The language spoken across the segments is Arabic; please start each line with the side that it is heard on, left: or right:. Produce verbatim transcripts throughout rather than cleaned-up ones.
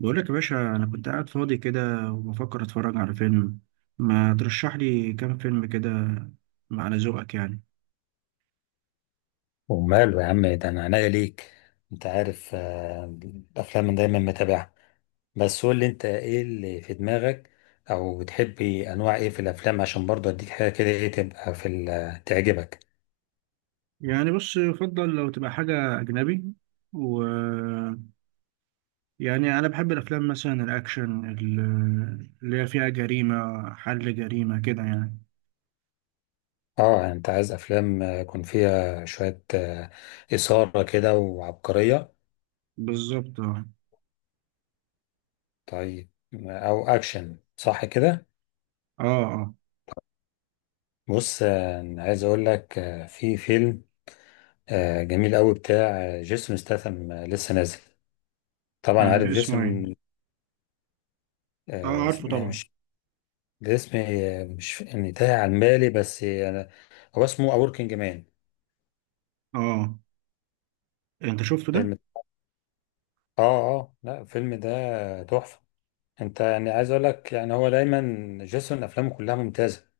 right: بقول لك يا باشا، انا كنت قاعد فاضي كده وبفكر اتفرج على فيلم. ما ترشح لي كام فيلم كده على ذوقك يعني.
left: وماله يا عم ده انا عناية ليك. انت عارف، آه، الافلام أنا دايما متابعها. بس قول لي انت ايه اللي في دماغك؟ او بتحبي انواع ايه في الافلام، عشان برضه اديك حاجه كده ايه تبقى في ال- تعجبك.
right: يعني بص، يفضل لو تبقى حاجة أجنبي و يعني أنا بحب الأفلام مثلا الأكشن ال- اللي هي فيها جريمة، حل جريمة كده يعني.
left: اه، يعني انت عايز افلام آه، يكون فيها شويه آه، اثاره كده وعبقريه؟
right: بالظبط، اه،
left: طيب، او اكشن صح كده؟
right: اه، آه.
left: بص، آه، أنا عايز اقول لك، آه، في فيلم آه، جميل قوي بتاع آه، جيسون ستاثام، آه، لسه نازل. طبعا عارف
right: آه، اسمه ايه؟
left: جيسون.
right: اه،
left: آه،
right: عارفه
left: اسمها
right: طبعا.
left: مش... الاسم آه، مش يعني تايه عن بالي، بس آه، هو اسمه A Working Man.
right: اه، انت شفته ده؟
left: فيلم. اه اه لا، الفيلم ده تحفة. انت يعني عايز اقول لك، يعني هو دايما جيسون افلامه كلها ممتازة.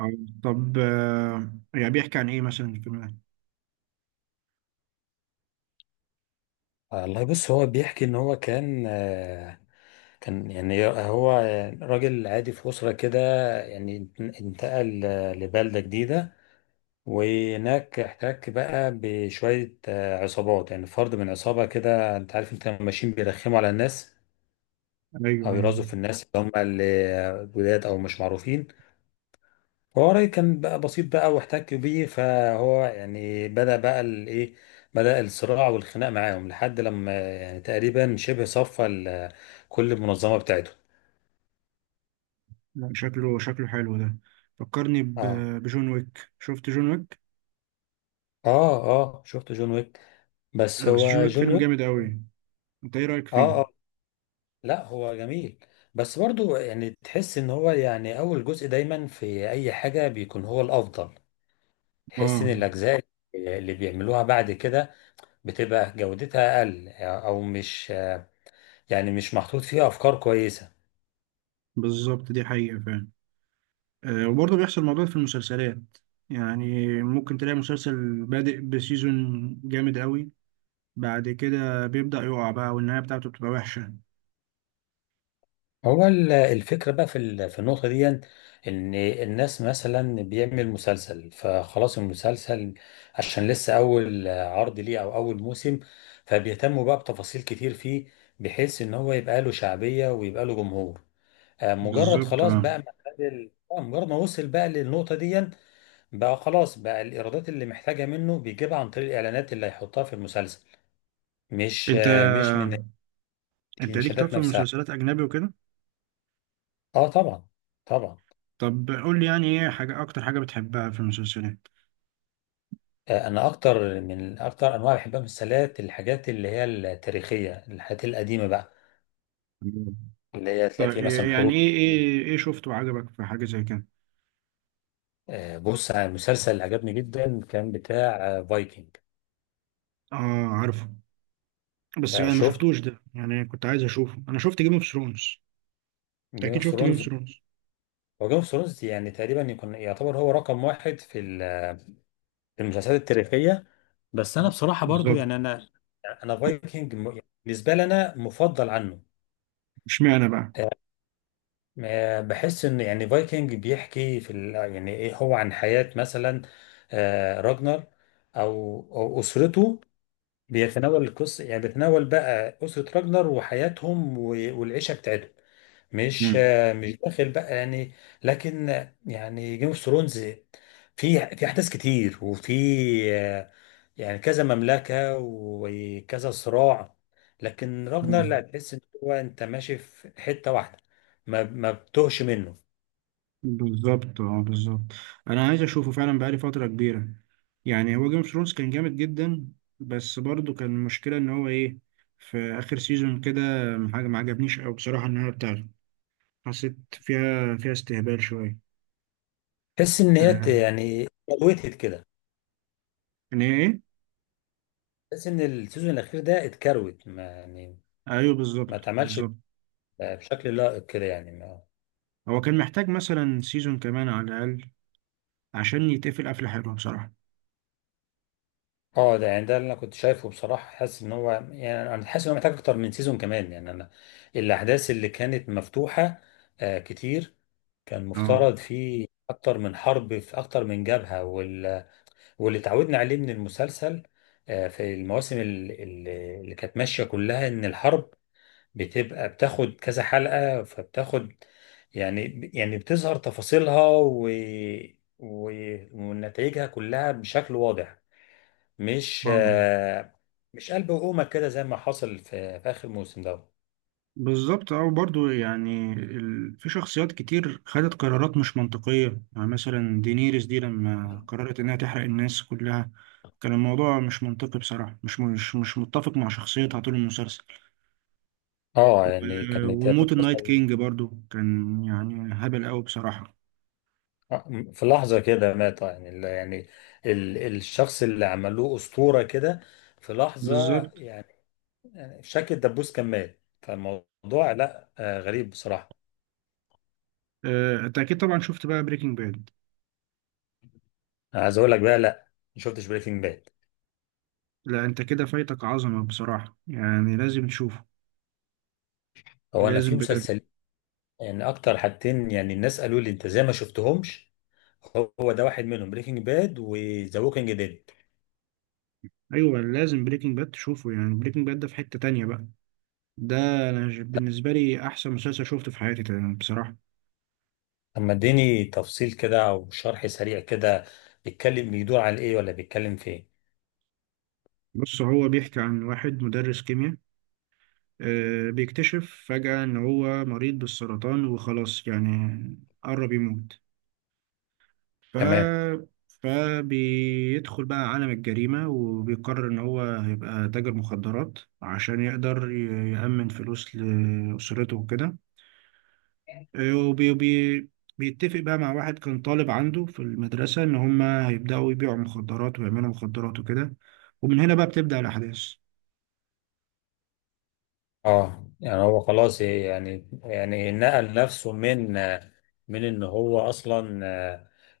right: اه، طب آه، يعني بيحكي عن ايه مثلا الفيلم ده؟
left: والله بص، هو بيحكي ان هو كان آه، كان يعني هو راجل عادي في أسرة كده. يعني انتقل آه، لبلدة جديدة، وهناك احتك بقى بشوية آه، عصابات، يعني فرد من عصابة كده. انت عارف انت لما ماشيين بيرخموا على الناس،
right: ايوه،
left: او
right: ايوه،
left: يرازوا في الناس اللي هم اللي جداد او مش معروفين. فهو رأيي كان بقى بسيط بقى، واحتك بيه، فهو يعني بدأ بقى الايه بدأ الصراع والخناق معاهم، لحد لما يعني تقريبا شبه صفى ال- كل المنظمة بتاعته.
right: لا، شكله شكله حلو ده. فكرني ب-
left: اه
right: بجون ويك. شفت جون ويك؟
left: اه اه شفت جون ويك. بس
right: آه، بس جون
left: هو
right: ويك
left: جون
right: فيلم جامد
left: ويك.
right: قوي. انت ايه رأيك فيه؟
left: اه اه لا، هو جميل. بس برضو يعني تحس ان هو يعني اول جزء دايما في اي حاجة بيكون هو الافضل. تحس ان
right: اه،
left: الاجزاء اللي بيعملوها بعد كده بتبقى جودتها اقل، او مش يعني مش محطوط فيها افكار كويسه.
right: بالظبط، دي حقيقة فعلا. آه وبرضه بيحصل الموضوع ده في المسلسلات. يعني ممكن تلاقي مسلسل بادئ بسيزون جامد قوي، بعد كده بيبدأ يقع بقى والنهاية بتاعته بتبقى وحشة.
left: هو ال- الفكره بقى في ال- في النقطه دي، ان الناس مثلا بيعمل مسلسل، فخلاص المسلسل عشان لسه اول عرض ليه او اول موسم، فبيهتموا بقى بتفاصيل كتير فيه، بحيث ان هو يبقى له شعبيه ويبقى له جمهور. آه، مجرد
right: بالظبط،
left: خلاص
right: اه.
left: بقى ما خد ال- آه، مجرد ما وصل بقى للنقطه دي، بقى خلاص بقى الايرادات اللي محتاجه منه بيجيبها عن طريق الاعلانات اللي هيحطها في المسلسل، مش
right: انت
left: مش من
right: انت ليك طب
left: المشاهدات
right: في
left: نفسها.
right: المسلسلات اجنبي وكده؟
left: اه طبعا، طبعا.
right: طب قول لي، يعني ايه حاجة، اكتر حاجة بتحبها في المسلسلات؟
left: آه، انا اكتر من اكتر انواع بحبها من السلات الحاجات اللي هي التاريخيه، الحاجات القديمه بقى، اللي هي تلاقي
right: طيب،
left: فيه مثلا
right: يعني
left: حروب.
right: ايه ايه ايه شفته عجبك في حاجة زي كده؟
left: آه، بص، على المسلسل اللي عجبني جدا كان بتاع فايكنج.
right: اه، عارفه. بس انا ما
left: شفت
right: شفتوش ده، يعني كنت عايز اشوفه. انا شفت جيم اوف ثرونز.
left: جيم
right: اكيد
left: اوف
right: شفت جيم اوف
left: ثرونز؟
right: ثرونز.
left: هو جيم اوف ثرونز يعني تقريبا يكون يعتبر هو رقم واحد في ال- في المسلسلات التاريخيه. بس انا بصراحه برضو
right: بالظبط.
left: يعني انا، انا فايكنج بالنسبه لي انا مفضل عنه.
right: اشمعنى بقى؟
left: آه، بحس ان يعني فايكنج بيحكي في ال... يعني ايه، هو عن حياة مثلا آه، راجنر او او اسرته. بيتناول القصة، يعني بيتناول بقى اسرة راجنر وحياتهم و- والعيشة بتاعتهم. مش
right: امم.
left: مش داخل بقى يعني. لكن يعني جيم اوف ثرونز في في احداث كتير، وفي آه، يعني كذا مملكه وكذا صراع. لكن راجنر لا،
right: آه،
left: تحس ان هو انت ماشي في حته واحده، ما ما بتقش منه.
right: بالظبط، اه، بالظبط. انا عايز اشوفه فعلا، بقالي فترة كبيرة. يعني هو جيم اوف ثرونز كان جامد جدا. بس برضه كان المشكلة ان هو ايه، في اخر سيزون كده حاجة ما عجبنيش قوي بصراحة. النهاية بتاعته حسيت فيها فيها استهبال شوية.
left: تحس ان هي ت-
right: آه.
left: يعني اتكروتت كده.
right: ان هي ايه.
left: تحس ان السيزون الاخير ده اتكروت، ما يعني
right: ايوه،
left: ما
right: بالظبط،
left: اتعملش
right: بالظبط.
left: بشكل لائق كده يعني.
right: هو كان محتاج مثلا سيزون كمان على الأقل عشان يتقفل قفلة حلوة بصراحة.
left: اه، ده يعني ده اللي انا كنت شايفه بصراحه، حاسس ان هو يعني انا حاسس ان هو محتاج اكتر من سيزون كمان. يعني انا، الاحداث اللي كانت مفتوحه آه كتير، كان
right: اه،
left: مفترض في اكتر من حرب، في اكتر من جبهه، وال... واللي اتعودنا عليه من المسلسل آه في المواسم ال- ال- اللي كانت ماشيه كلها، ان الحرب بتبقى بتاخد كذا حلقه، فبتاخد، يعني يعني بتظهر تفاصيلها و... و... ونتائجها كلها بشكل واضح. مش
right: اه،
left: آه، مش قلب وقومة كده زي ما حصل في, في آخر موسم ده.
right: بالظبط، اه. برضه يعني ال... في شخصيات كتير خدت قرارات مش منطقية. يعني مثلا دينيريس دي لما قررت إنها تحرق الناس كلها، كان الموضوع مش منطقي بصراحة. مش مش مش متفق مع شخصيتها طول المسلسل.
left: اه، يعني
right: و-
left: كانت هي
right: وموت النايت
left: بتنفصل.
right: كينج برضه كان يعني هبل أوي بصراحة.
left: آه، في لحظة كده مات، يعني ال- يعني ال الشخص اللي عملوه أسطورة كده في لحظة.
right: بالظبط.
left: يعني يعني شكل الدبوس كان مات، فالموضوع لا، آه، غريب بصراحة.
right: آه، أنت أكيد طبعا شفت بقى بريكنج باد؟
left: أنا عايز أقول لك بقى، لا، ما شفتش بريكنج باد.
right: لا، انت كده فايتك عظمة بصراحة، يعني لازم تشوفه.
left: هو أنا في
right: لازم بجد.
left: مسلسل، يعني أكتر حاجتين يعني الناس قالوا لي أنت زي ما شفتهمش، هو ده واحد منهم، بريكنج باد وذا ووكينج ديد.
right: ايوه، لازم بريكنج باد تشوفه، يعني بريكنج باد ده في حتة تانية بقى. ده انا ج- بالنسبة لي احسن مسلسل شوفته في حياتي تقريبا بصراحة.
left: طب، ما اديني تفصيل كده او شرح سريع كده، بيتكلم، بيدور على ايه، ولا بيتكلم في ايه؟
right: بص هو بيحكي عن واحد مدرس كيمياء، آه، بيكتشف فجأة ان هو مريض بالسرطان وخلاص يعني قرب يموت.
left: تمام.
right: ف فبيدخل بقى عالم الجريمة وبيقرر إن هو هيبقى تاجر مخدرات عشان يقدر ي- يأمن فلوس لأسرته وكده. وبي بي بيتفق بقى مع واحد كان طالب عنده في المدرسة إن هما هيبدأوا يبيعوا مخدرات ويعملوا مخدرات وكده. ومن هنا بقى بتبدأ الأحداث.
left: اه يعني هو خلاص، يعني يعني نقل نفسه من، من ان هو اصلا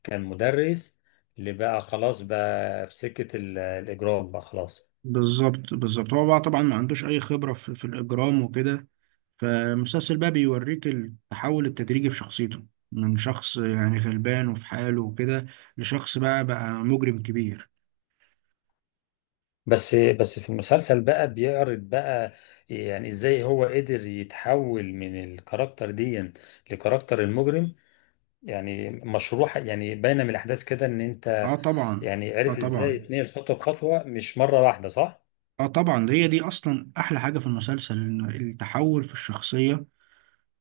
left: كان مدرس، اللي بقى خلاص بقى في سكة ال- الاجرام بقى خلاص.
right: بالظبط، بالظبط. هو بقى طبعا ما عندوش أي خبرة في, في الإجرام وكده. فالمسلسل بقى بيوريك التحول التدريجي في شخصيته، من شخص يعني غلبان وفي حاله وكده، لشخص بقى بقى مجرم كبير.
left: بس بس في المسلسل بقى بيعرض بقى يعني ازاي هو قدر يتحول من الكاركتر دي لكاركتر المجرم. يعني مشروع، يعني باينه من الاحداث كده ان
right: اه،
left: انت
right: طبعا.
left: يعني
right: اه،
left: عرف ازاي
right: طبعا.
left: تنقل خطوه بخطوه، مش مره واحده، صح؟
right: اه، طبعا. ده هي دي اصلا احلى حاجه في المسلسل، إن التحول في الشخصيه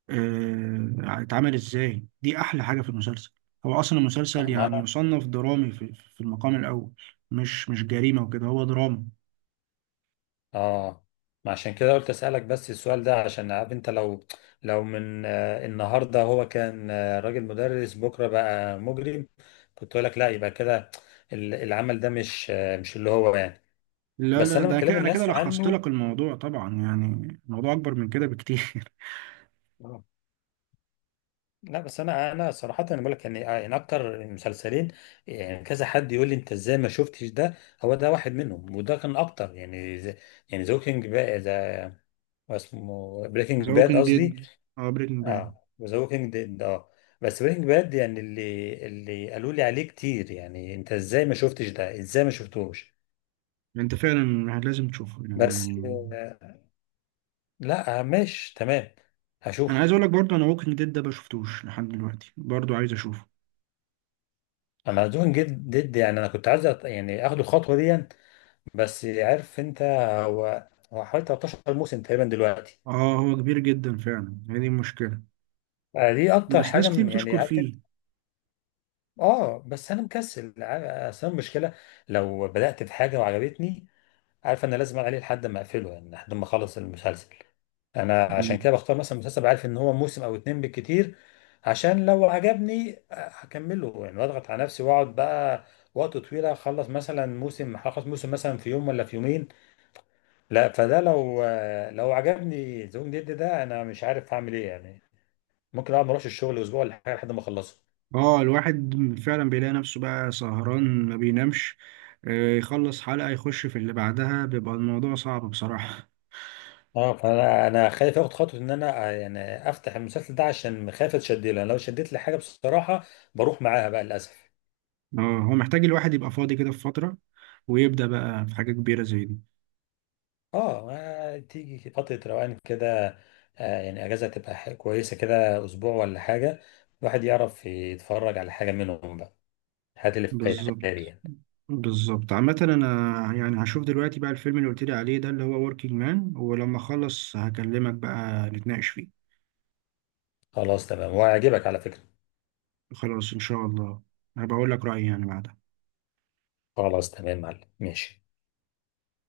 right: آه، اتعمل ازاي. دي احلى حاجه في المسلسل. هو اصلا المسلسل
left: ما
right: يعني
left: انا،
right: يصنف درامي في, في المقام الاول. مش مش جريمه وكده، هو دراما.
left: اه ما عشان كده قلت اسالك بس السؤال ده، عشان عارف انت لو، لو من آه، النهارده هو كان آه، راجل مدرس بكره بقى مجرم، كنت اقول لك لا يبقى كده ال- العمل ده، مش آه، مش اللي هو يعني.
right: لا،
left: بس
right: لا، لا،
left: انا من
right: ده
left: كلام
right: كده انا كده
left: الناس
right: لخصت
left: عنه.
right: لك الموضوع طبعا، يعني الموضوع اكبر من كده بكتير.
left: لا، بس انا، انا صراحه انا بقول لك، يعني يعني اكتر المسلسلين، يعني كذا حد يقول لي انت ازاي ما شفتش ده، هو ده واحد منهم، وده كان اكتر. يعني زي، يعني ذا ووكينج باد، ذا، اسمه بريكنج
right: ذا
left: باد
right: ووكينج
left: قصدي.
right: ديد. اه، بريكنج باد.
left: اه، ذا ووكينج ديد. اه، بس بريكنج باد، يعني اللي اللي قالوا لي عليه كتير، يعني انت ازاي ما شفتش ده، ازاي ما شفتوش.
right: انت فعلا لازم تشوفه
left: بس،
right: يعني.
left: آه، لا، آه، ماشي تمام،
right: انا
left: هشوف.
right: عايز اقول لك برضه، انا ووكينج ديد ده ما شفتوش لحد دلوقتي، برضه عايز اشوفه.
left: انا دوين جد ضد يعني، انا كنت عايز أط- يعني اخد الخطوه دي، يعني، بس عارف انت، هو هو حوالي تلتاشر موسم تقريبا دلوقتي.
right: اه، هو كبير جدا فعلا، هي دي المشكله.
left: آه، دي اكتر
right: بس
left: حاجه
right: ناس كتير
left: م- يعني
right: بتشكر
left: عارف انت-
right: فيه.
left: اه بس انا مكسل عا- اصل أنا المشكله، لو بدات في حاجه وعجبتني، عارف انا لازم عليه لحد ما اقفله، يعني لحد ما اخلص المسلسل. انا عشان كده بختار مثلا مسلسل عارف ان هو موسم او اتنين بالكتير، عشان لو عجبني آه، هكمله، يعني واضغط على نفسي واقعد بقى وقت طويل، اخلص مثلا موسم هخلص موسم مثلا في يوم ولا في يومين. لا، فده لو، لو عجبني زوم جد ده انا مش عارف اعمل ايه يعني، ممكن اقعد ما اروحش الشغل اسبوع ولا حاجه لحد ما اخلصه.
right: اه، الواحد فعلا بيلاقي نفسه بقى سهران، ما بينامش. آه، يخلص حلقة يخش في اللي بعدها بيبقى الموضوع صعب بصراحة.
left: اه، فانا، انا خايف اخد خطوه ان انا آه، يعني افتح المسلسل ده، عشان خايف اتشد له، يعني لو شدت لي حاجه بصراحه بروح معاها بقى للاسف.
right: اه، هو محتاج الواحد يبقى فاضي كده في فترة، ويبدأ بقى في حاجة كبيرة زي دي.
left: اه، آه، تيجي فتره روقان كده، آه، يعني اجازه تبقى ح- كويسه كده، اسبوع ولا حاجه، الواحد يعرف يتفرج على حاجه منهم بقى. هات اللي فايتها لي
right: بالظبط،
left: يعني.
right: بالظبط. عامة أنا، يعني هشوف دلوقتي بقى الفيلم اللي قلت لي عليه ده، اللي هو وركينج مان، ولما أخلص هكلمك بقى نتناقش فيه.
left: خلاص تمام، وهيعجبك على فكره.
right: خلاص، إن شاء الله هبقى أقول لك رأيي يعني بعدها.
left: خلاص تمام يا معلم، ماشي.